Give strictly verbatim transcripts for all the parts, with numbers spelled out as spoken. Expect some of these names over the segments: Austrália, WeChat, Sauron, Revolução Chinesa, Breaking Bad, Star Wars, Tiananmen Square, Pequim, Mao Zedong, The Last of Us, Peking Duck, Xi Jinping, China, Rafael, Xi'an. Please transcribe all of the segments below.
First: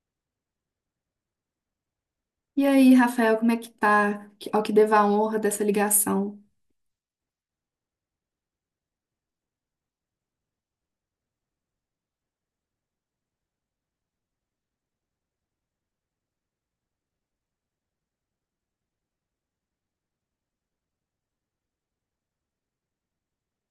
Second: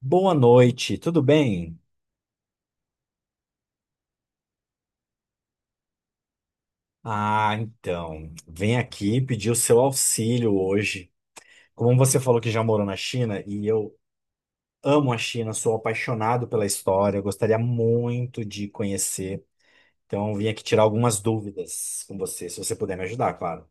Boa noite, tudo bem? E aí, Rafael, como é que tá? Que- Ao que devo a honra dessa ligação. Ah, então, vem aqui pedir o seu auxílio hoje. Como você falou que já morou na China, e eu amo a China, sou apaixonado pela história, gostaria muito de conhecer. Então, vim aqui tirar algumas dúvidas com você, se você puder me ajudar, claro.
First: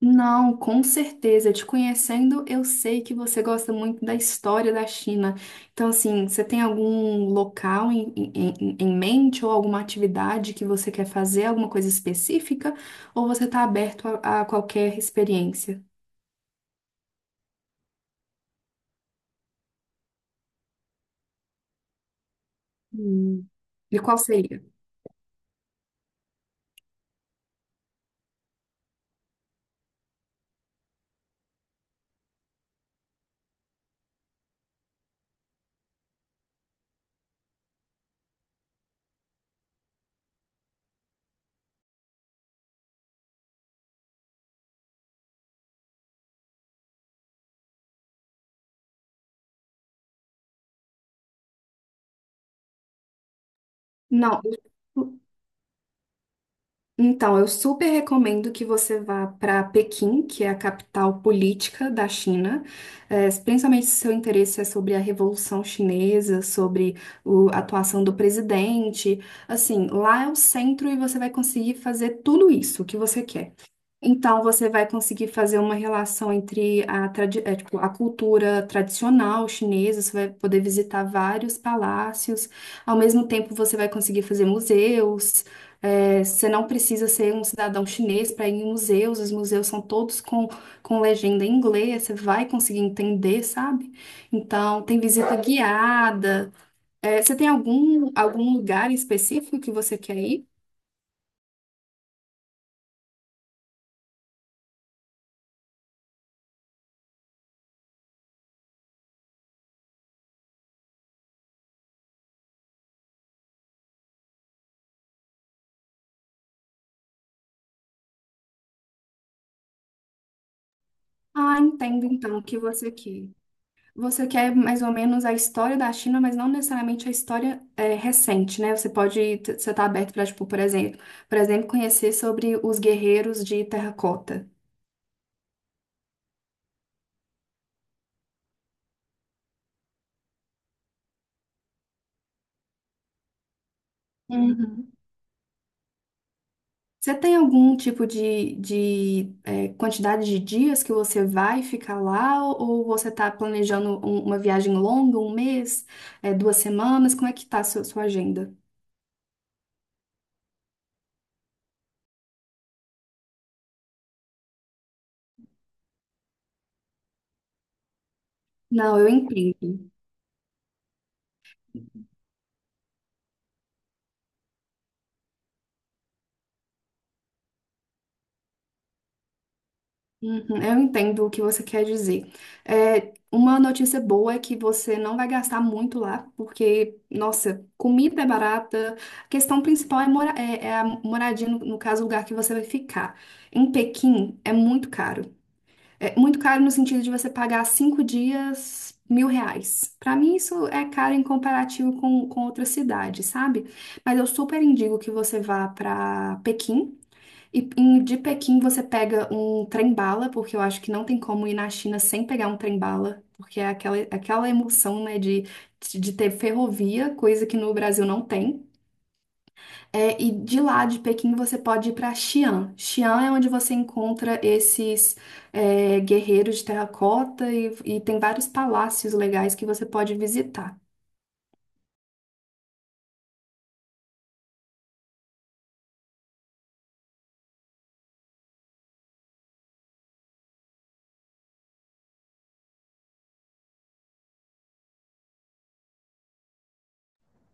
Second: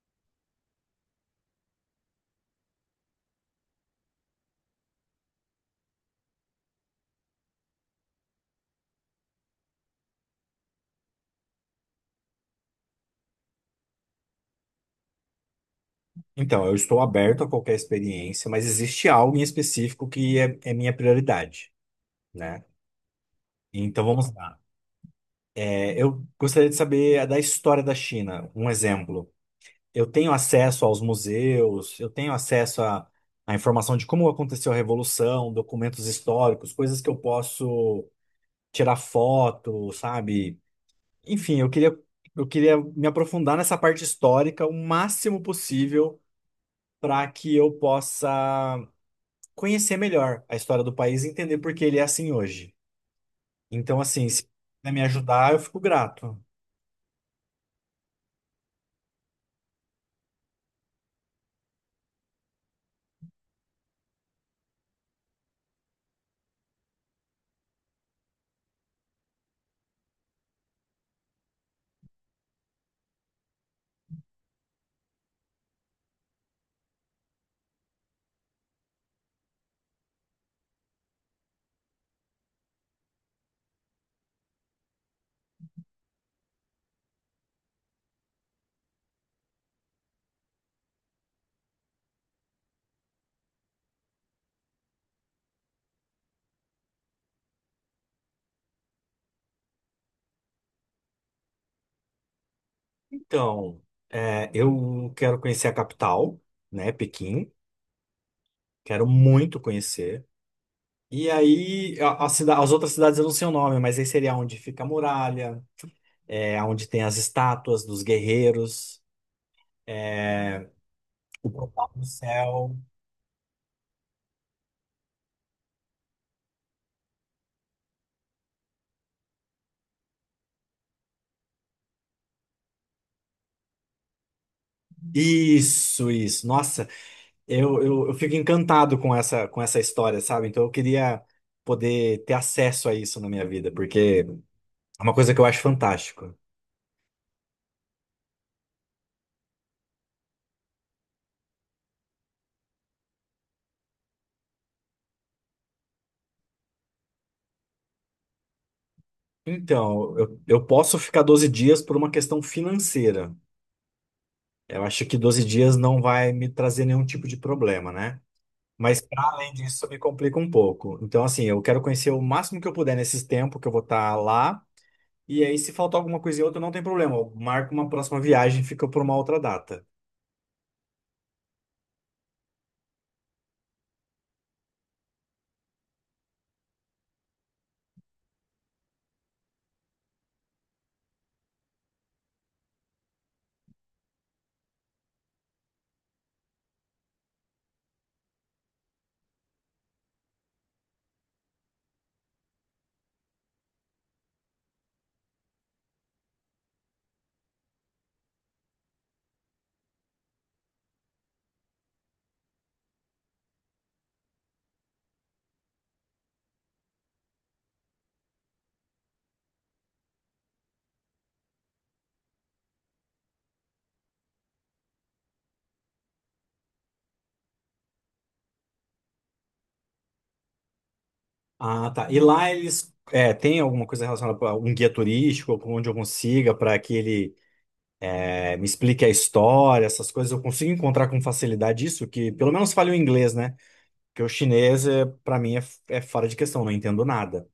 Não, com certeza. Te conhecendo, eu sei que você gosta muito da história da China. Então, assim, você tem algum local em, em, em em mente ou alguma atividade que você quer fazer, alguma coisa específica? Ou você está aberto a, a qualquer experiência? Então, eu estou aberto a qualquer experiência, mas existe algo em específico que é, é minha prioridade, né? Hum. E Então, qual vamos lá. seria? É, eu gostaria de saber da história da China, um exemplo. Eu tenho acesso aos museus, eu tenho acesso à, à informação de como aconteceu a Revolução, documentos históricos, coisas que eu posso tirar foto, sabe? Enfim, eu queria, eu queria me aprofundar nessa parte histórica o máximo possível para que eu possa conhecer melhor a história do país e entender por que ele é assim hoje. Então, assim, Não. se puder me ajudar, eu fico grato. Então, eu super recomendo que você vá para Pequim, que é a capital política da China, eh, principalmente se seu interesse é sobre a Revolução Chinesa, sobre o- a atuação do presidente. Assim, lá é o centro e você vai conseguir fazer tudo isso que você quer. Então, você vai conseguir fazer uma relação entre a, tradi- é, tipo, a cultura tradicional chinesa, você vai poder visitar vários palácios, ao mesmo tempo você vai conseguir fazer museus. É, você não precisa ser um cidadão chinês para ir em museus, os museus são todos com, com legenda em inglês, você vai conseguir entender, sabe? Então, tem visita guiada. É, você tem algum, algum lugar específico que você quer ir? Então, é, eu quero conhecer a capital, né, Pequim. Quero muito conhecer. E aí, a, a cida- as outras cidades eu não sei o nome, mas aí seria onde fica a muralha, é, onde tem as estátuas dos guerreiros, o Ah, portal do entendo então o que céu. você quer. Você quer mais ou menos a história da China, mas não necessariamente a história é, recente, né? Você pode, t- você tá aberto para, tipo, por exemplo, por exemplo, conhecer sobre os guerreiros de terracota. Isso, isso. Nossa, eu, eu, eu fico encantado com essa, com essa história, sabe? Então eu queria poder ter acesso a isso na minha vida, porque Uhum. é uma coisa que eu acho fantástico. Você tem algum tipo de, de é, quantidade de dias que você vai ficar lá, ou, ou você está planejando um- uma viagem longa, um mês, é, duas semanas? Como é que tá a sua, sua agenda? Então, eu, eu posso ficar doze dias por uma questão financeira. Eu acho que doze dias não vai me trazer nenhum tipo de problema, né? Não, Mas, eu pra além disso, entendo. me complica um pouco. Então, assim, eu quero conhecer o máximo que eu puder nesses tempos que eu vou estar lá. E aí, se faltar alguma coisa e outra, não tem problema. Eu marco uma próxima viagem, fica por uma outra data. Uhum, eu entendo o que você quer dizer. É, uma notícia boa é que você não vai gastar muito lá, porque, nossa, comida é barata. A questão principal é, mora é, é a moradia, no, no caso, o lugar que você vai ficar. Em Pequim, é muito caro. É muito caro no sentido de você pagar cinco dias mil reais. Para mim, isso é caro em comparativo com, com outras cidades, sabe? Mas eu super indico que você vá para Pequim. E em- de Pequim você pega um trem-bala, porque eu acho que não tem como ir na China sem pegar um trem-bala, porque é aquela, aquela emoção, né, de, de ter ferrovia, coisa que no Brasil não tem. É, e de lá de Pequim você pode ir para Xi'an. Xi'an é onde você encontra esses é, guerreiros de terracota e, e tem vários palácios legais que você pode visitar. Ah, tá. E lá eles. É, tem alguma coisa relacionada a um guia turístico, onde eu consiga, para que ele é, me explique a história, essas coisas, eu consigo encontrar com facilidade isso, que pelo menos fale o inglês, né? Porque o chinês, é, para mim, é, é fora de questão, não entendo nada.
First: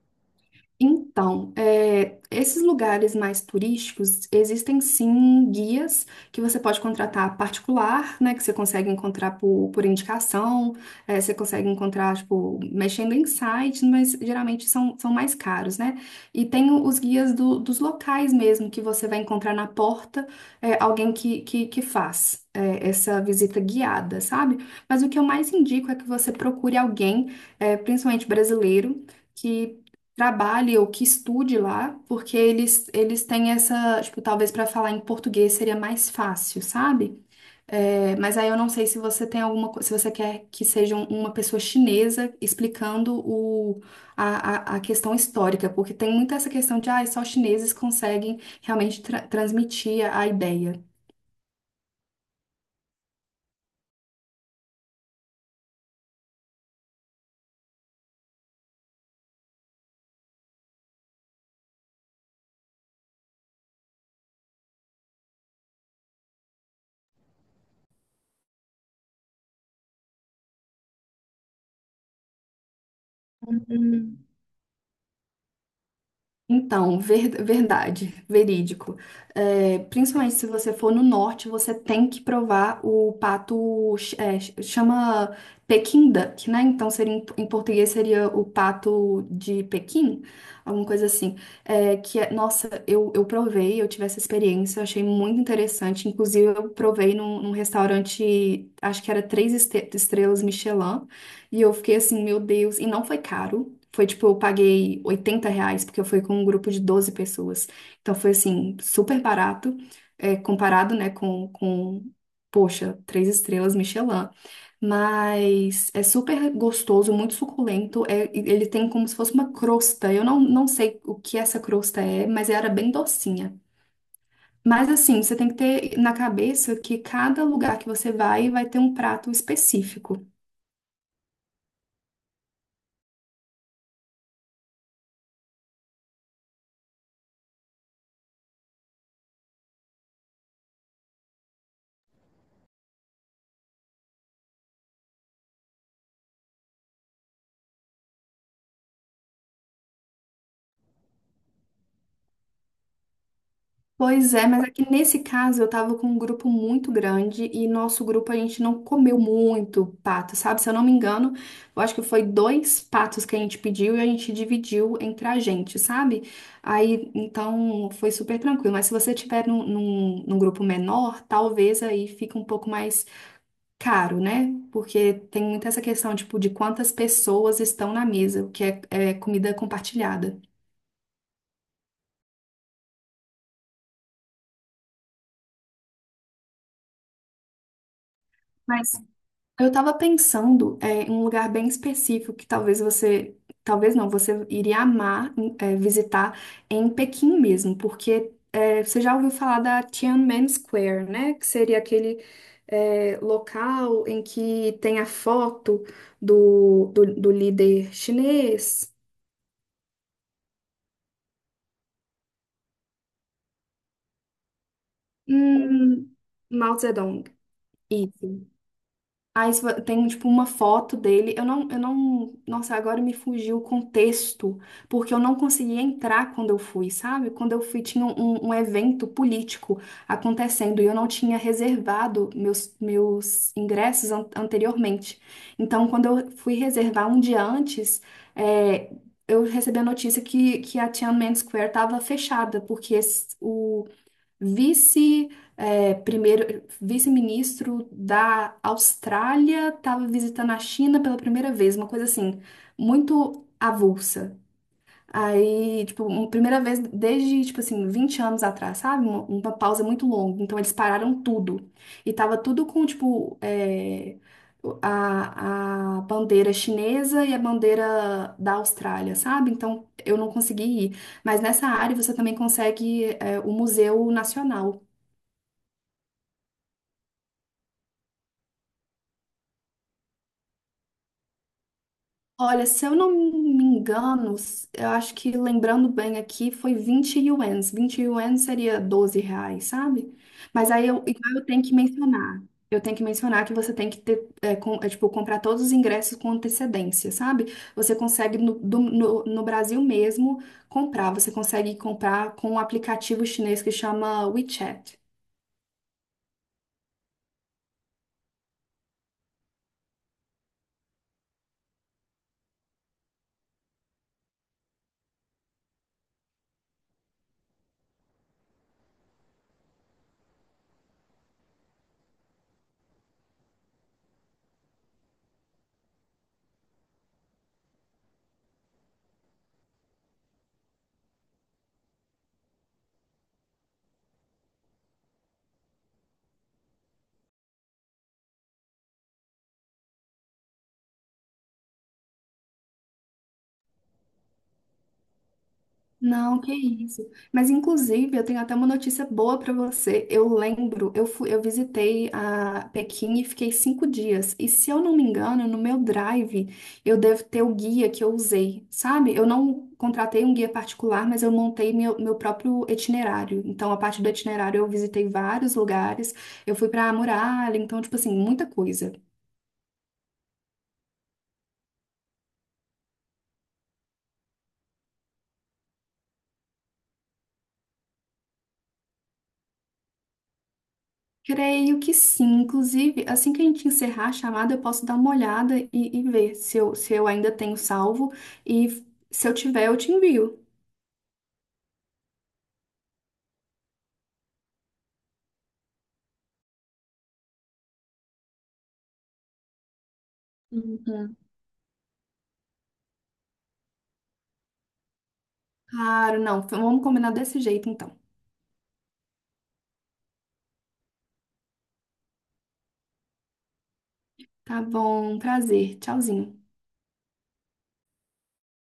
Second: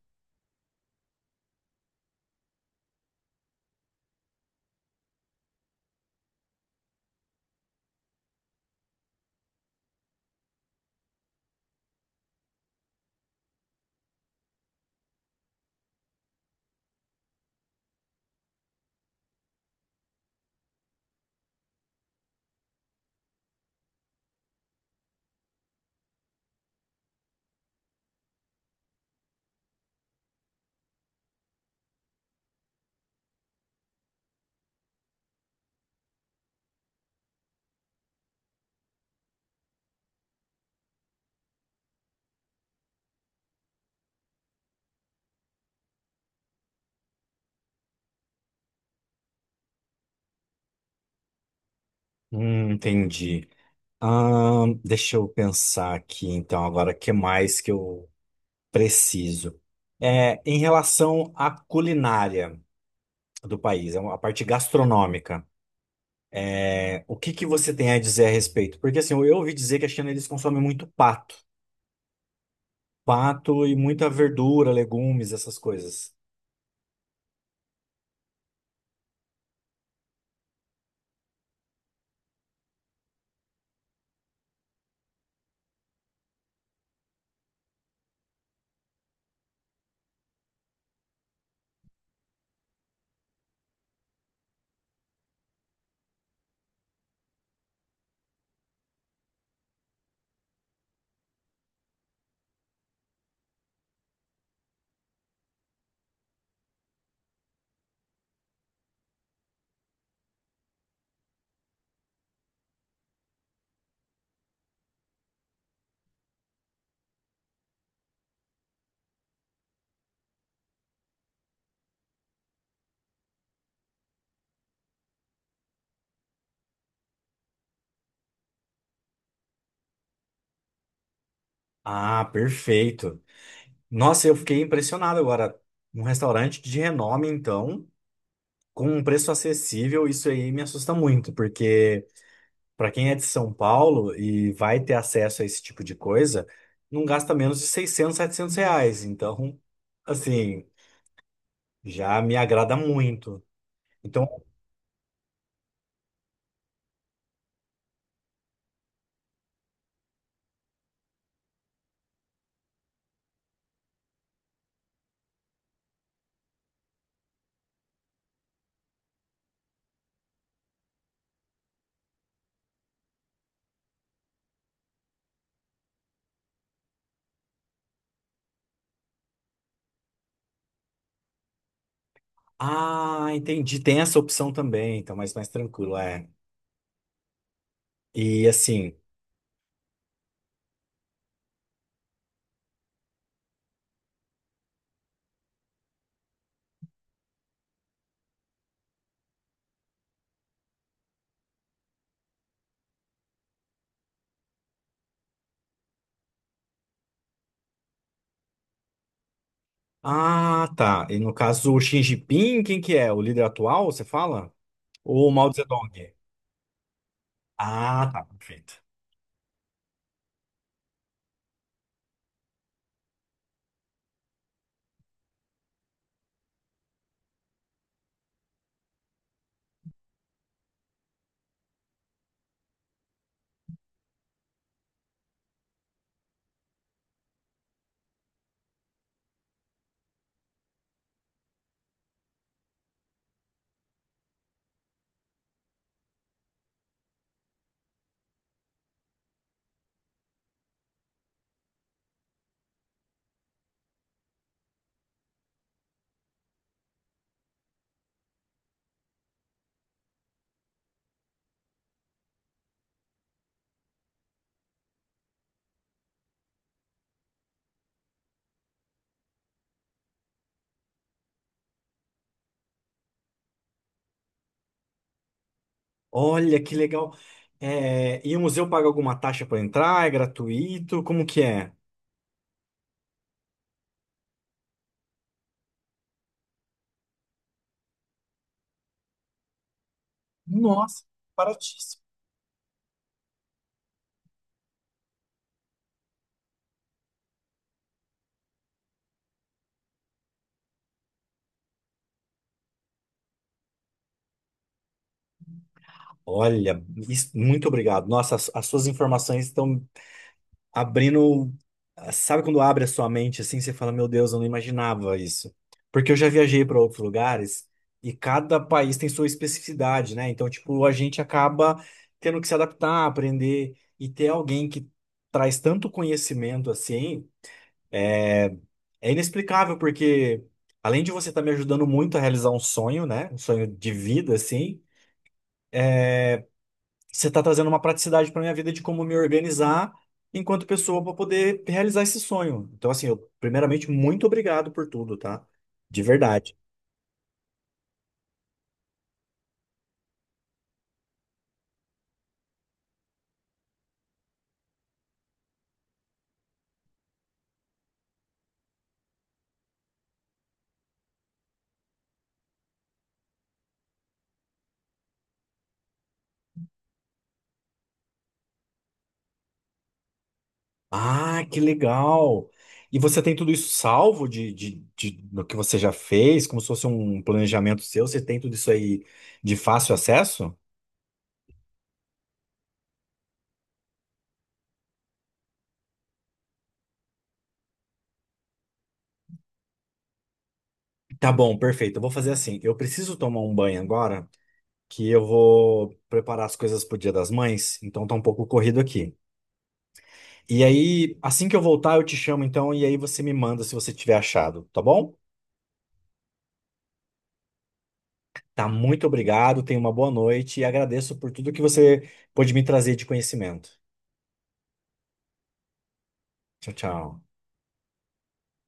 Então, é, esses lugares mais turísticos, existem sim guias que você pode contratar particular, né? Que você consegue encontrar por, por indicação. É, você consegue encontrar, tipo, mexendo em sites, mas geralmente são, são mais caros, né? E tem o- os guias do- dos locais mesmo, que você vai encontrar na porta, é, alguém que, que, que faz é, Essa visita guiada, sabe? Mas o que eu mais indico é que você procure alguém, é, principalmente brasileiro, que trabalhe ou que estude lá, porque eles, eles têm essa, tipo, talvez para falar em português seria mais fácil, sabe? É, mas aí eu não sei se você tem alguma, co- se você quer que seja um- uma pessoa chinesa explicando o, a, a, a questão histórica, porque tem muito essa questão de, ah, só chineses conseguem realmente tra- transmitir a a ideia. Hum, entendi. Ahn, deixa eu pensar aqui, então, agora, o que mais que eu preciso? É, em relação à culinária do país, a parte gastronômica, é, o que que você tem a dizer a respeito? Porque, assim, eu ouvi dizer que a China, eles consomem muito pato. Pato e muita verdura, legumes, essas coisas. Então, ver- verdade, verídico. É, principalmente se você for no norte, você tem que provar o pato. É, chama Peking Duck, né? Então, seria, em em português seria o pato de Pequim, alguma coisa assim. É, que é, nossa, eu, eu provei, eu tive essa experiência, eu achei muito interessante. Inclusive, eu provei num, num restaurante, acho que era três este- estrelas Michelin. E eu fiquei assim, meu Deus. E não foi caro. Foi tipo, eu paguei oitenta reais, porque eu fui com um grupo de doze pessoas. Então foi assim, super barato, é, comparado, né, com, com, poxa, três estrelas Michelin. Mas é super gostoso, muito suculento. É, e ele tem como se fosse uma crosta. Eu não, não sei o que essa crosta é, mas era bem docinha. Mas assim, você tem que ter na cabeça que cada lugar que você vai vai ter um prato específico. Ah, perfeito. Nossa, eu fiquei impressionado agora. Um restaurante de renome, então. Com um preço acessível, isso aí me assusta muito, porque para quem é de São Paulo e vai ter acesso a esse tipo de coisa, não gasta menos de seiscentos setecentos reais. Então, assim, já me agrada muito. Então, Pois é, mas aqui nesse caso eu tava com um grupo muito grande e nosso grupo a gente não comeu muito pato, sabe? Se eu não me engano, eu acho que foi dois patos que a gente pediu e a gente dividiu entre a gente, sabe? Aí então foi super tranquilo. Mas se você tiver num, num, num grupo menor, talvez aí fique um pouco mais caro, né? Porque tem muito essa questão, tipo, de quantas pessoas estão na mesa, o que é é comida compartilhada. ah, entendi, tem essa opção também, então mais mais tranquilo, é. E assim, Mas eu estava pensando é, em um lugar bem específico que talvez você, talvez não, você iria amar em- é, visitar em Pequim mesmo, porque é, você já ouviu falar da Tiananmen Square, né? Que seria aquele é, local em que tem a foto do, do, do líder chinês, ah, tá. E no caso, o Xi Jinping, quem que é? O líder atual, você fala? Ou o Mao Zedong? hum, Mao Zedong. Ah, tá, Isso. perfeito. Aí se vo- tem, tipo, uma foto dele. Eu não, eu não. Nossa, agora me fugiu o contexto, porque eu não consegui entrar quando eu fui, sabe? Quando eu fui, tinha um, um evento político acontecendo e eu não tinha reservado meus, meus ingressos an- anteriormente. Então, quando eu fui reservar um dia antes, é, eu recebi a notícia que, que a Tiananmen Square estava fechada, porque esse- o vice, eh, primeiro, vice-ministro da Austrália estava visitando a China pela primeira vez, uma coisa assim, muito avulsa. Aí, tipo, uma primeira vez desde, tipo assim, vinte anos atrás, sabe? Uma, uma pausa muito longa. Então, eles pararam tudo. E tava tudo com, tipo, eh, a, a bandeira chinesa e a bandeira da Austrália, sabe? Então, eu não consegui ir. Mas nessa área você também consegue é, o Museu Nacional. Olha que legal. É, e o museu paga alguma taxa para entrar? É gratuito? Como que é? Olha, se eu não me engano, s- eu acho que lembrando bem aqui, foi vinte ienes. Vinte ienes seria doze reais, sabe? Mas aí eu, Nossa, igual eu tenho que baratíssimo. mencionar. Eu tenho que mencionar que você tem que ter, é, com- é, tipo, comprar todos os ingressos com antecedência, sabe? Você consegue no, do- no, no Brasil mesmo comprar. Você consegue comprar com um aplicativo chinês que chama WeChat. Olha, isso- muito obrigado. Nossa, as, as suas informações estão abrindo. Sabe quando abre a sua mente assim, você fala, meu Deus, eu não imaginava isso. Porque eu já viajei para outros lugares e cada país tem sua especificidade, né? Então, tipo, a gente acaba tendo que se adaptar, aprender e ter alguém que traz tanto conhecimento assim. É inexplicável, porque além de você estar me ajudando muito a realizar um sonho, né? Um sonho de vida, assim, você está trazendo uma praticidade para minha vida de como me organizar enquanto pessoa para poder realizar esse sonho. Então, assim, eu, primeiramente, muito obrigado por tudo, tá? De Não, que verdade. isso. Mas inclusive, eu tenho até uma notícia boa para você. Eu lembro, eu fui, eu visitei a Pequim e fiquei cinco dias. E se eu não me engano, no meu Drive, eu devo ter o guia que eu usei, sabe? Eu não contratei um guia particular, mas eu montei meu, meu próprio itinerário. Então, a partir do itinerário, eu visitei vários lugares. Eu fui para a muralha, então, tipo assim, muita coisa. Ah, que legal! E você tem tudo isso salvo de, de, de- do que você já fez, como se fosse um planejamento seu? Você tem tudo isso aí de fácil acesso? Creio que sim. Inclusive, assim que a gente encerrar a chamada, eu posso dar uma olhada e, e ver se eu, se eu ainda tenho salvo. E se eu tiver, eu te envio. Tá bom, perfeito. Eu vou fazer assim. Eu preciso tomar um banho agora. Que eu vou preparar as coisas pro Dia das Mães, então tá um pouco corrido aqui. E aí, Uhum. assim que eu voltar, eu te chamo então, e aí você me manda se você tiver achado, tá bom? Claro, não. Vamos combinar desse jeito, então. Tá, muito obrigado, tenha uma boa noite e agradeço por tudo que você pôde me trazer de conhecimento. Tá bom, prazer. Tchauzinho. Tchau, tchau.